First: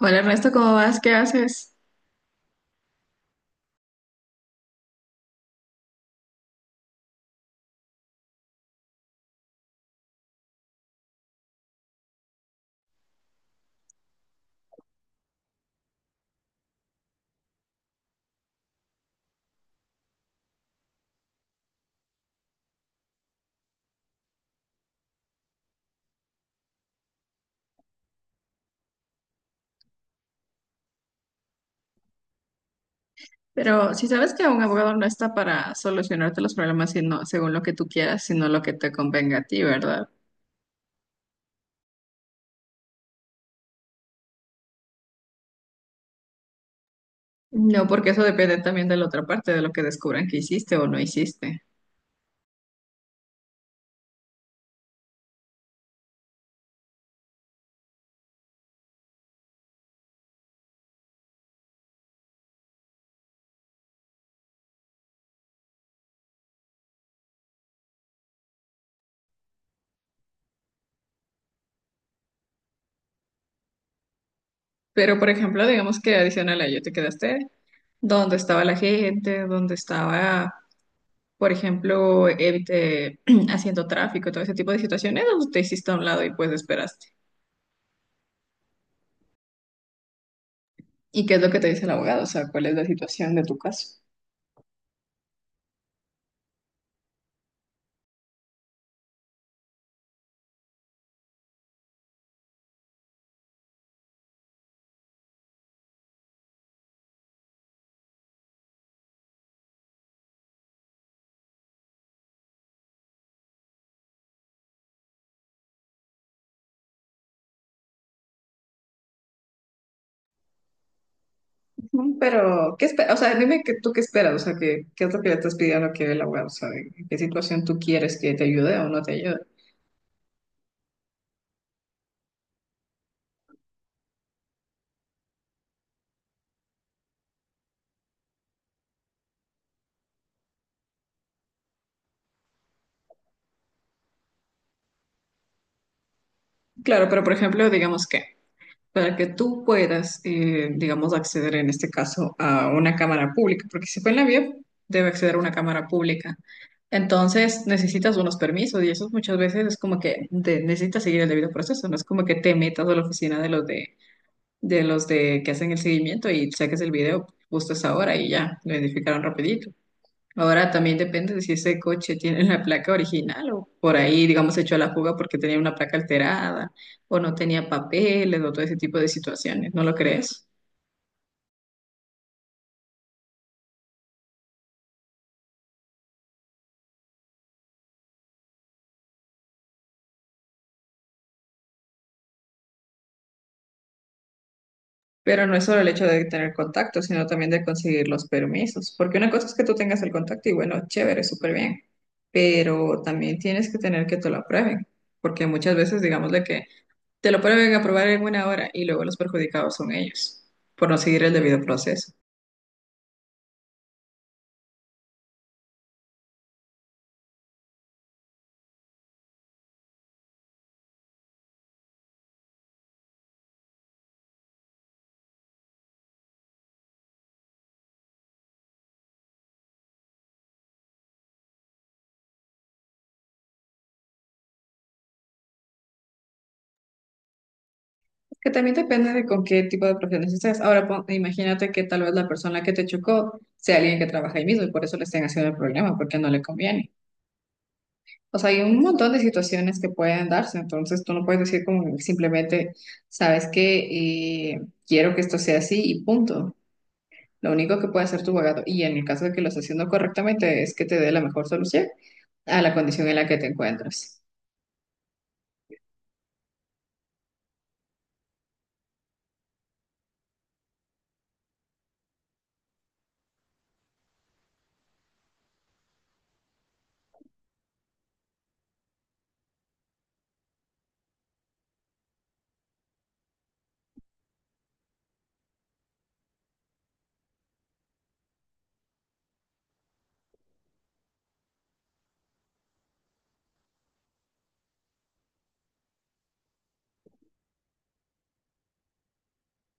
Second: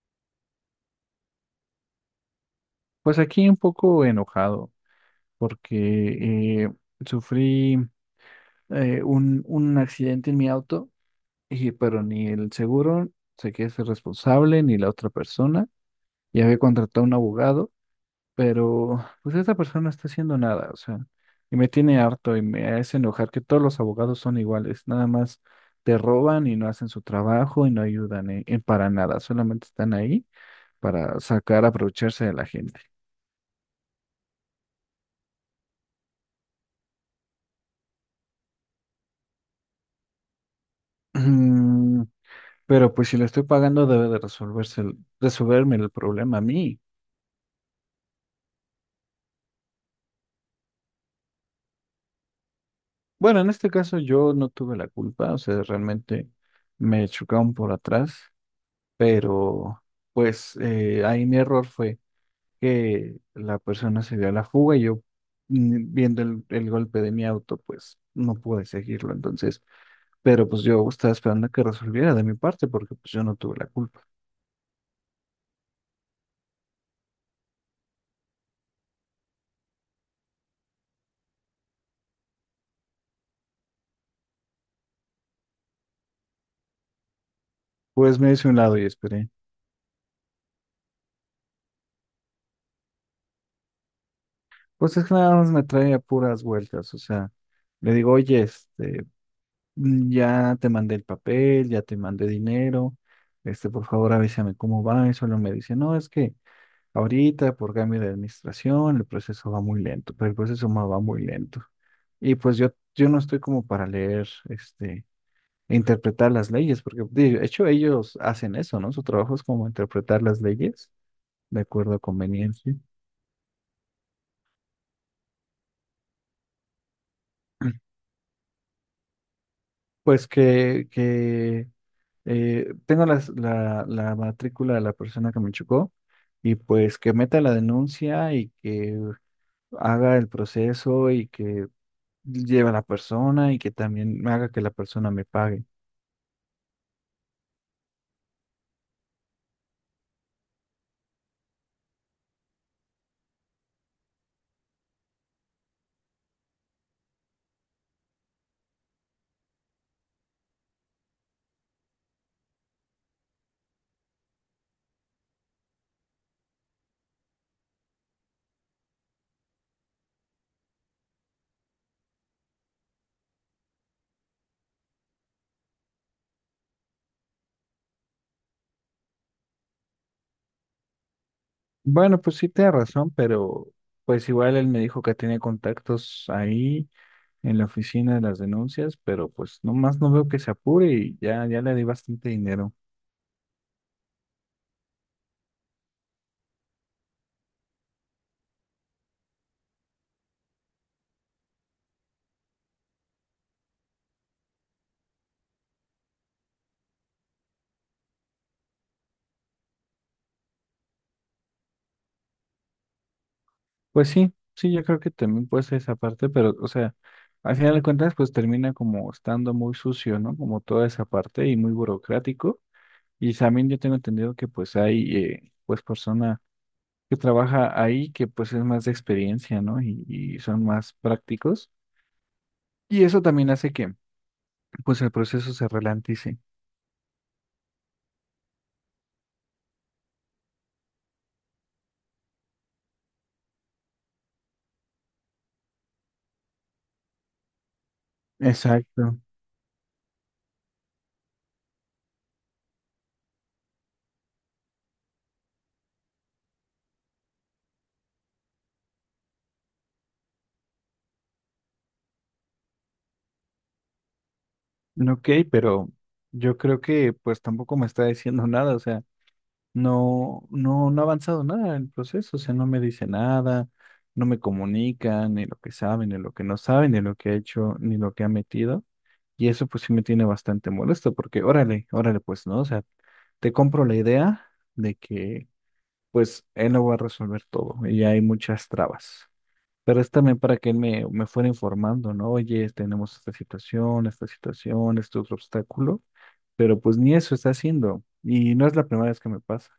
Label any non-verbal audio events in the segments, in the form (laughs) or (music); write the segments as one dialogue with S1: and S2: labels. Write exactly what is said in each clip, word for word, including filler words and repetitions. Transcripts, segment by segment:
S1: Hola Ernesto, ¿cómo vas? ¿Qué haces?
S2: Pues aquí un poco enojado porque eh, sufrí eh, un, un accidente en mi auto, y, pero ni el seguro se quiere ser responsable, ni la otra persona. Ya había contratado un abogado, pero pues esta persona no está haciendo nada, o sea, y me tiene harto y me hace enojar que todos los abogados son iguales, nada más te roban y no hacen su trabajo y no ayudan en- en para nada, solamente están ahí para sacar, aprovecharse de la gente.
S1: Pero si sabes que un abogado no está para solucionarte los problemas sino, según lo que tú quieras, sino lo que te convenga a ti, ¿verdad?
S2: (clears throat) Pero pues si le estoy pagando debe de resolverse el- resolverme el problema a mí.
S1: No, porque eso depende también de la otra parte, de lo que descubran que hiciste o no hiciste.
S2: Bueno, en este caso yo no tuve la culpa, o sea, realmente me chocaron por atrás, pero pues eh, ahí mi error fue que la persona se dio a la fuga y yo mm, viendo el, el golpe de mi auto, pues no pude seguirlo. Entonces, pero pues yo estaba esperando que resolviera de mi parte porque pues yo no tuve la culpa.
S1: Pero, por ejemplo, digamos que adicional a ello te quedaste dónde estaba la gente, dónde estaba, por ejemplo, evi- eh, (clears throat) haciendo tráfico y todo ese tipo de situaciones, o te hiciste a un lado y pues esperaste.
S2: Pues me hice a un lado y esperé.
S1: ¿Y qué es lo que te dice el abogado? O sea, ¿cuál es la situación de tu caso?
S2: Pues es que nada más me trae a puras vueltas, o sea, le digo, oye, este, mm, ya te mandé el papel, ya te mandé dinero, este, por favor avísame cómo va, y solo me dice, no, es que ahorita por cambio de administración el proceso va muy lento, pero el proceso ma- va muy lento. Y pues yo, yo no estoy como para leer, este, e interpretar las leyes, porque de hecho ellos hacen eso, ¿no? Su trabajo es como interpretar las leyes de acuerdo a
S1: Mm,
S2: conveniencia.
S1: pero, ¿qué esperas? O sea, dime que, tú qué esperas, o sea, ¿qué, qué es lo que le estás pidiendo a que el abogado, o sea, ¿en qué situación tú
S2: (clears throat)
S1: quieres que te ayude o no te ayude?
S2: Pues que, que Eh, tengo las- la, la matrícula de la persona que me chocó y pues que meta la denuncia y que haga el proceso y que lleve a la persona y que también haga que la persona me pague.
S1: Claro, pero por ejemplo, digamos que para que tú puedas, eh, digamos, acceder en este caso a una cámara pública, porque si fue en la vía, debe acceder a una cámara pública. Entonces necesitas unos permisos y eso muchas veces es como que de- necesitas seguir el debido proceso, no es como que te metas a la oficina de los de, de los de que hacen el seguimiento y saques el video justo a esa hora y ya, lo identificaron rapidito. Ahora también depende de si ese coche tiene la placa original o por ahí, digamos, se echó a la fuga porque tenía una placa alterada o no tenía papeles o todo ese tipo de situaciones, ¿no lo crees?
S2: Bueno, pues sí tiene razón, pero pues igual él me dijo que tiene contactos ahí en la oficina de las denuncias, pero pues nomás no veo que se apure y ya, ya le di bastante dinero.
S1: Pero no es solo el hecho de tener contacto, sino también de conseguir los permisos, porque una cosa es que tú tengas el contacto y bueno, chévere, súper bien, pero también tienes que tener que te lo aprueben, porque muchas veces, digamos, de que te lo pueden aprobar en una hora y luego los perjudicados son ellos por no seguir el debido proceso.
S2: Pues sí, sí, yo creo que también puede ser esa parte, pero, o sea, al final de cuentas, pues termina como estando muy sucio, ¿no? Como toda esa parte y muy burocrático. Y también yo tengo entendido que pues hay, eh, pues persona que trabaja ahí que pues es más de experiencia, ¿no? Y, y son más prácticos. Y eso también hace que pues el proceso se ralentice.
S1: Que también depende de con qué tipo de profesiones estés. Ahora, pon- imagínate que tal vez la persona que te chocó sea alguien que trabaja ahí mismo y por eso le estén haciendo el problema, porque no le conviene. O sea, hay un montón
S2: Exacto.
S1: de situaciones que pueden darse, entonces tú no puedes decir como simplemente, sabes que quiero que esto sea así y punto. Lo único que puede hacer tu abogado, y en el caso de que lo esté haciendo correctamente, es que te dé la mejor solución a la condición en la que te encuentras.
S2: Ok, pero yo creo que pues tampoco me está diciendo (laughs) nada, o sea. No, no, no ha avanzado nada el proceso, o sea, no me dice nada, no me comunica ni lo que sabe, ni lo que no sabe, ni lo que ha hecho, ni lo que ha metido. Y eso pues sí me tiene bastante molesto, porque órale, órale, pues, ¿no? O sea, te compro la idea de que pues él lo va a resolver todo y hay muchas trabas. Pero es también para que él me, me fuera informando, ¿no? Oye, tenemos esta situación, esta situación, este otro obstáculo, pero pues ni eso está haciendo. Y no es la primera vez que me pasa.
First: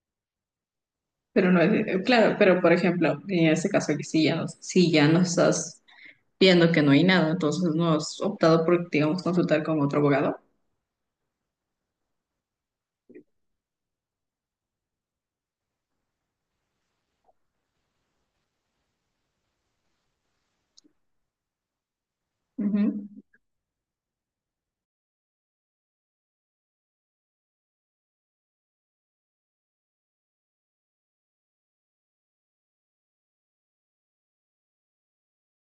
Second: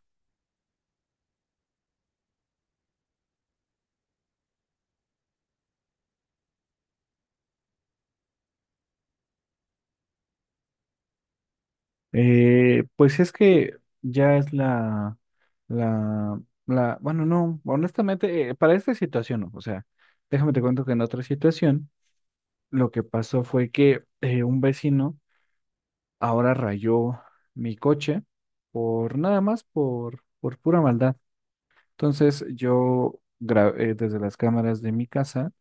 S1: Pero no es, claro, pero por ejemplo, en este caso, que si ya no, si ya no estás viendo que no hay nada, entonces no has optado por, digamos, consultar con otro abogado.
S2: Eh, pues es que ya es la, la, la, bueno, no, honestamente, eh, para esta situación, no, o sea, déjame te cuento que en otra situación, lo que
S1: Ujú.
S2: pasó fue que eh, un vecino ahora rayó mi coche por nada más, por, por pura maldad. Entonces yo gra- eh, desde las cámaras de mi casa,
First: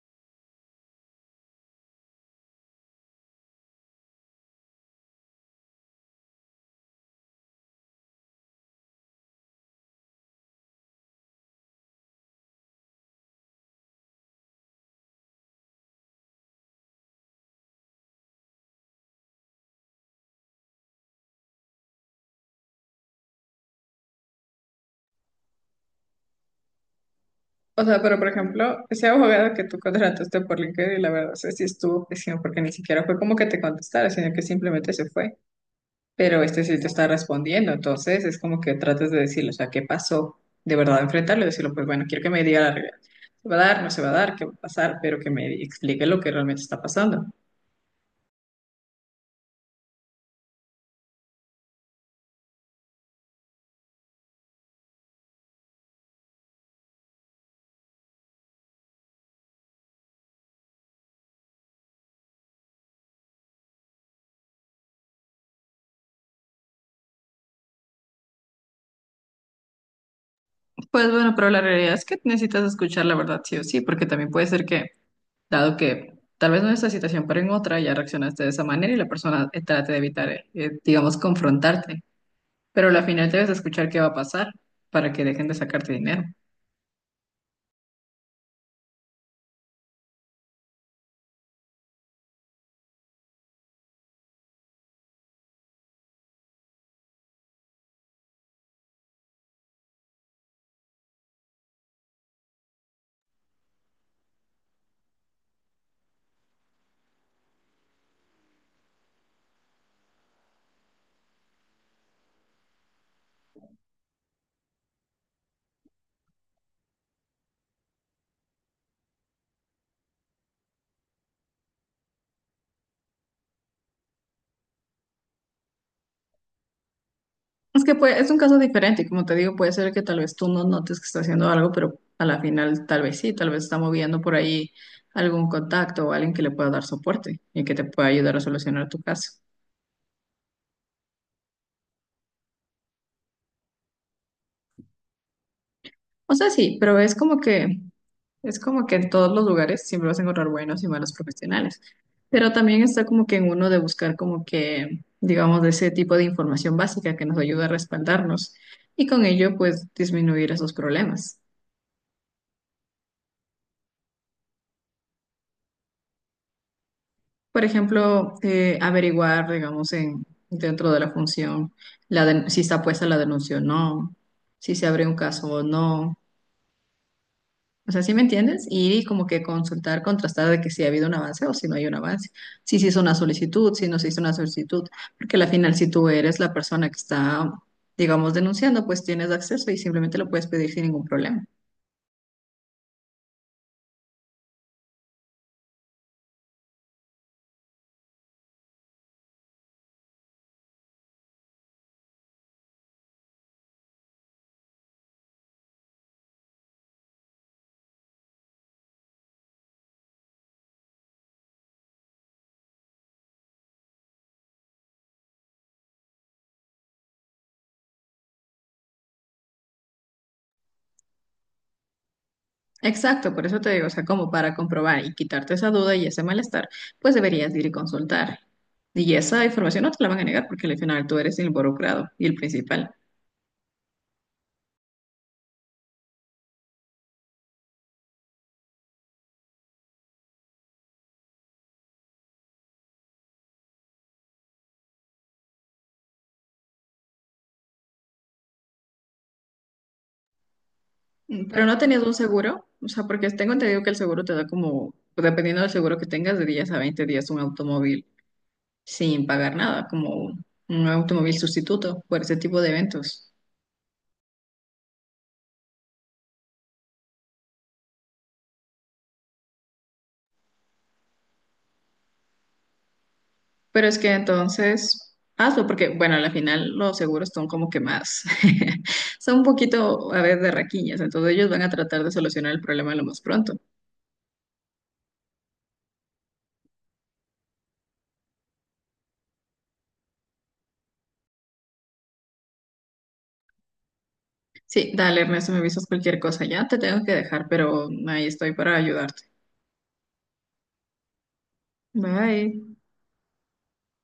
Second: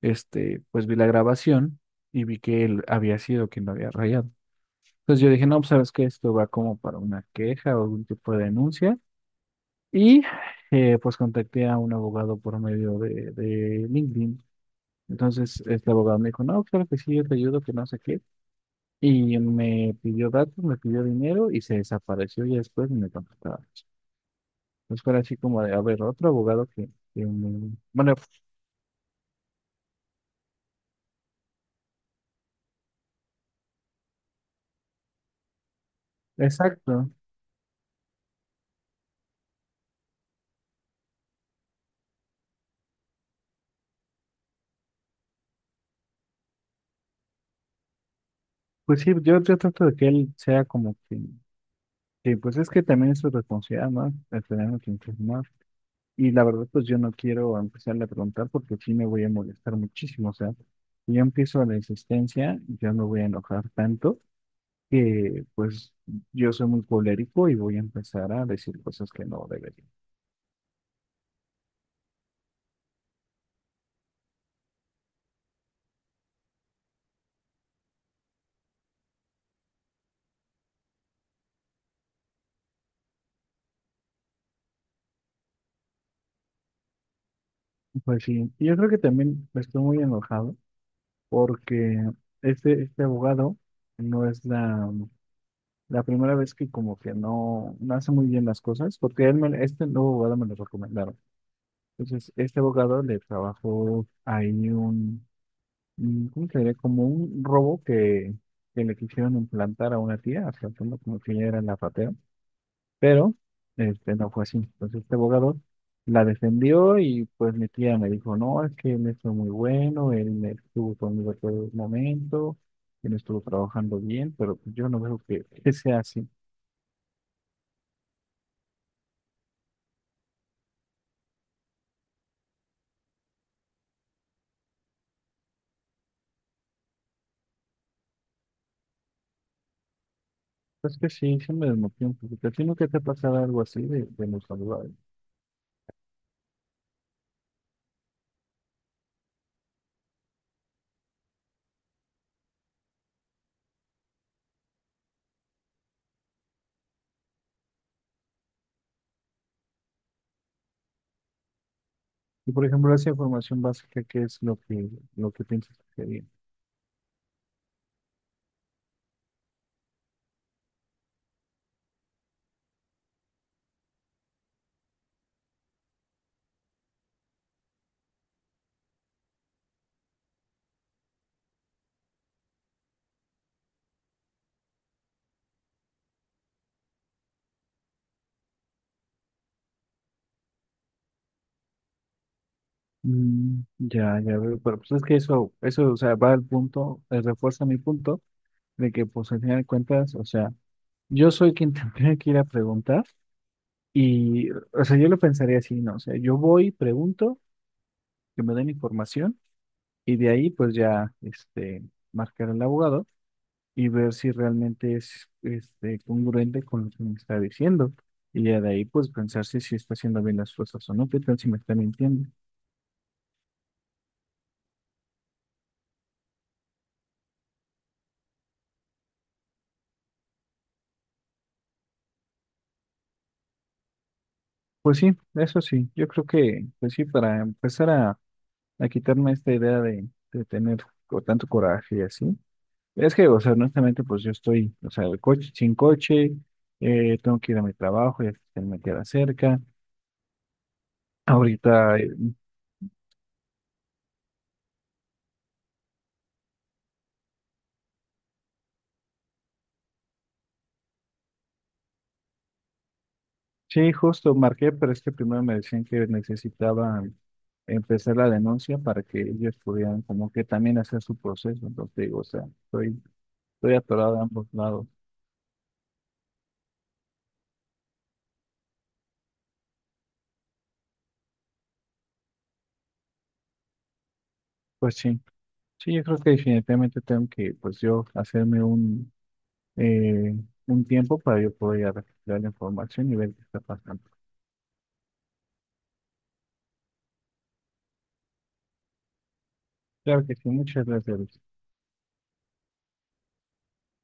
S2: este, pues vi la grabación y vi que él había sido quien lo había rayado. Pues yo dije, no, pues sabes que esto va como para una queja o algún tipo de denuncia. Y eh, pues contacté a un abogado por medio de, de LinkedIn. Entonces este abogado me dijo, no, claro que sí, yo te ayudo, que no sé qué. Y me pidió datos, me pidió dinero y se desapareció y después ni me contactaba. Entonces fue así como de, a ver, otro abogado que, que me-
S1: O sea,
S2: Bueno,
S1: pero por ejemplo, ese abogado que tú contrataste por LinkedIn, la verdad, no sé si estuvo pésimo porque ni siquiera fue como que te contestara, sino que simplemente se fue. Pero este sí te está
S2: exacto.
S1: respondiendo, entonces es como que tratas de decirle, o sea, ¿qué pasó? De verdad, enfrentarlo y decirle, pues bueno, quiero que me diga la realidad. ¿Se va a dar? ¿No se va a dar? ¿Qué va a pasar? Pero que me explique lo que realmente está pasando.
S2: Pues sí, yo, yo trato de que él sea como que... que, pues es que también es su responsabilidad, ¿no? El tener que informar. Y la verdad, pues yo no quiero empezarle a preguntar porque sí me voy a molestar muchísimo. O sea, si yo empiezo la insistencia, yo me voy a enojar tanto que pues yo soy muy colérico y voy a empezar a decir cosas que no debería.
S1: Pues bueno, pero la realidad es que necesitas escuchar la verdad sí o sí, porque también puede ser que dado que tal vez no en esta situación, pero en otra ya reaccionaste de esa manera y la persona eh, trate de evitar, eh, eh, digamos, confrontarte. Pero al final debes escuchar qué va a pasar para que dejen de sacarte dinero.
S2: Pues sí, y yo creo que también estoy muy enojado porque este, este abogado no es la, la primera vez que como que no, no hace muy bien las cosas porque él me- este nuevo abogado me lo recomendaron. Entonces, este abogado le trabajó ahí un, mm, ¿cómo se diría? Como un robo que, que le quisieron implantar a una tía, tratando como que ella era la ratera, pero este, no fue así. Entonces este abogado la defendió y pues mi tía me dijo, no, es que él es muy bueno, él estuvo conmigo todo el momento, él estuvo trabajando bien, pero pues, yo no veo que, que sea así.
S1: Es que puede- es un caso diferente y como te digo, puede ser que tal vez tú no notes que está haciendo algo, pero a la final tal vez sí, tal vez está moviendo por ahí algún contacto o alguien que le pueda dar soporte y que te pueda ayudar a solucionar tu caso.
S2: Es que sí, se me desmotivó un poquito. ¿A ti nunca te ha pasado algo así de, de los abogados?
S1: O sea, sí, pero es como que es como que en todos los lugares siempre vas a encontrar buenos y malos profesionales, pero también está como que en uno de buscar como que, digamos, de ese tipo de información básica que nos ayuda a respaldarnos y con ello pues disminuir esos problemas.
S2: Y por ejemplo, esa información básica, ¿qué es lo que, lo que piensas que sería?
S1: Por ejemplo, eh, averiguar, digamos, en, dentro de la función la den- si está puesta la denuncia o no, si se abre un caso o no. O sea, ¿sí me entiendes? Y como que consultar, contrastar de que si ha habido un avance o si no hay un avance, si se hizo una solicitud, si no se hizo una solicitud, porque al final si tú eres la persona que está, digamos, denunciando, pues tienes acceso y simplemente lo puedes pedir sin ningún problema.
S2: Mm, ya, ya veo, pero pues es que eso, eso, o sea, va al punto, eh, refuerza mi punto de que, pues, al final de cuentas, o sea, yo soy quien (laughs) tendría que ir a preguntar y, o sea, yo lo pensaría así, ¿no? O sea, yo voy, pregunto, que me den información y de ahí, pues, ya, este, marcar al abogado y ver si realmente es, este, congruente con lo que me está diciendo y ya de ahí, pues, pensar si, si está haciendo bien las cosas o no, qué tal si me está mintiendo.
S1: Exacto, por eso te digo, o sea, como para comprobar y quitarte esa duda y ese malestar, pues deberías de ir y consultar. Y esa información no te la van a negar porque al final tú eres el involucrado y el principal.
S2: Pues sí, eso sí, yo creo que, pues sí, para empezar a, a quitarme esta idea de, de tener co- tanto coraje y así. Es que, o sea, honestamente, pues yo estoy, o sea, el coche, sin coche, eh, tengo que ir a mi trabajo, ya que me queda cerca.
S1: Mm, pero no
S2: Ahorita,
S1: tenías un
S2: eh,
S1: seguro, o sea, porque tengo entendido que el seguro te da como, dependiendo del seguro que tengas, de diez a veinte días un automóvil sin pagar nada, como un automóvil sustituto por ese tipo de eventos.
S2: sí, justo marqué, pero es que primero me decían que necesitaba empezar la denuncia para que ellos pudieran como que también hacer su proceso. Entonces, digo, o sea, estoy, estoy
S1: Pero es que
S2: atorado de ambos lados.
S1: entonces, hazlo, porque bueno, al final los seguros son como que más, (laughs) son un poquito a veces de raquiñas, entonces ellos van a tratar de solucionar el problema lo más pronto.
S2: Pues sí. Sí, yo creo que definitivamente tengo que, pues yo, hacerme un, eh, un tiempo para yo poder ir a recopilar la información y ver qué está pasando.
S1: Sí, dale, Ernesto, me avisas cualquier cosa ya, te tengo que dejar, pero ahí estoy para ayudarte.
S2: Claro que sí, muchas gracias.
S1: Bye.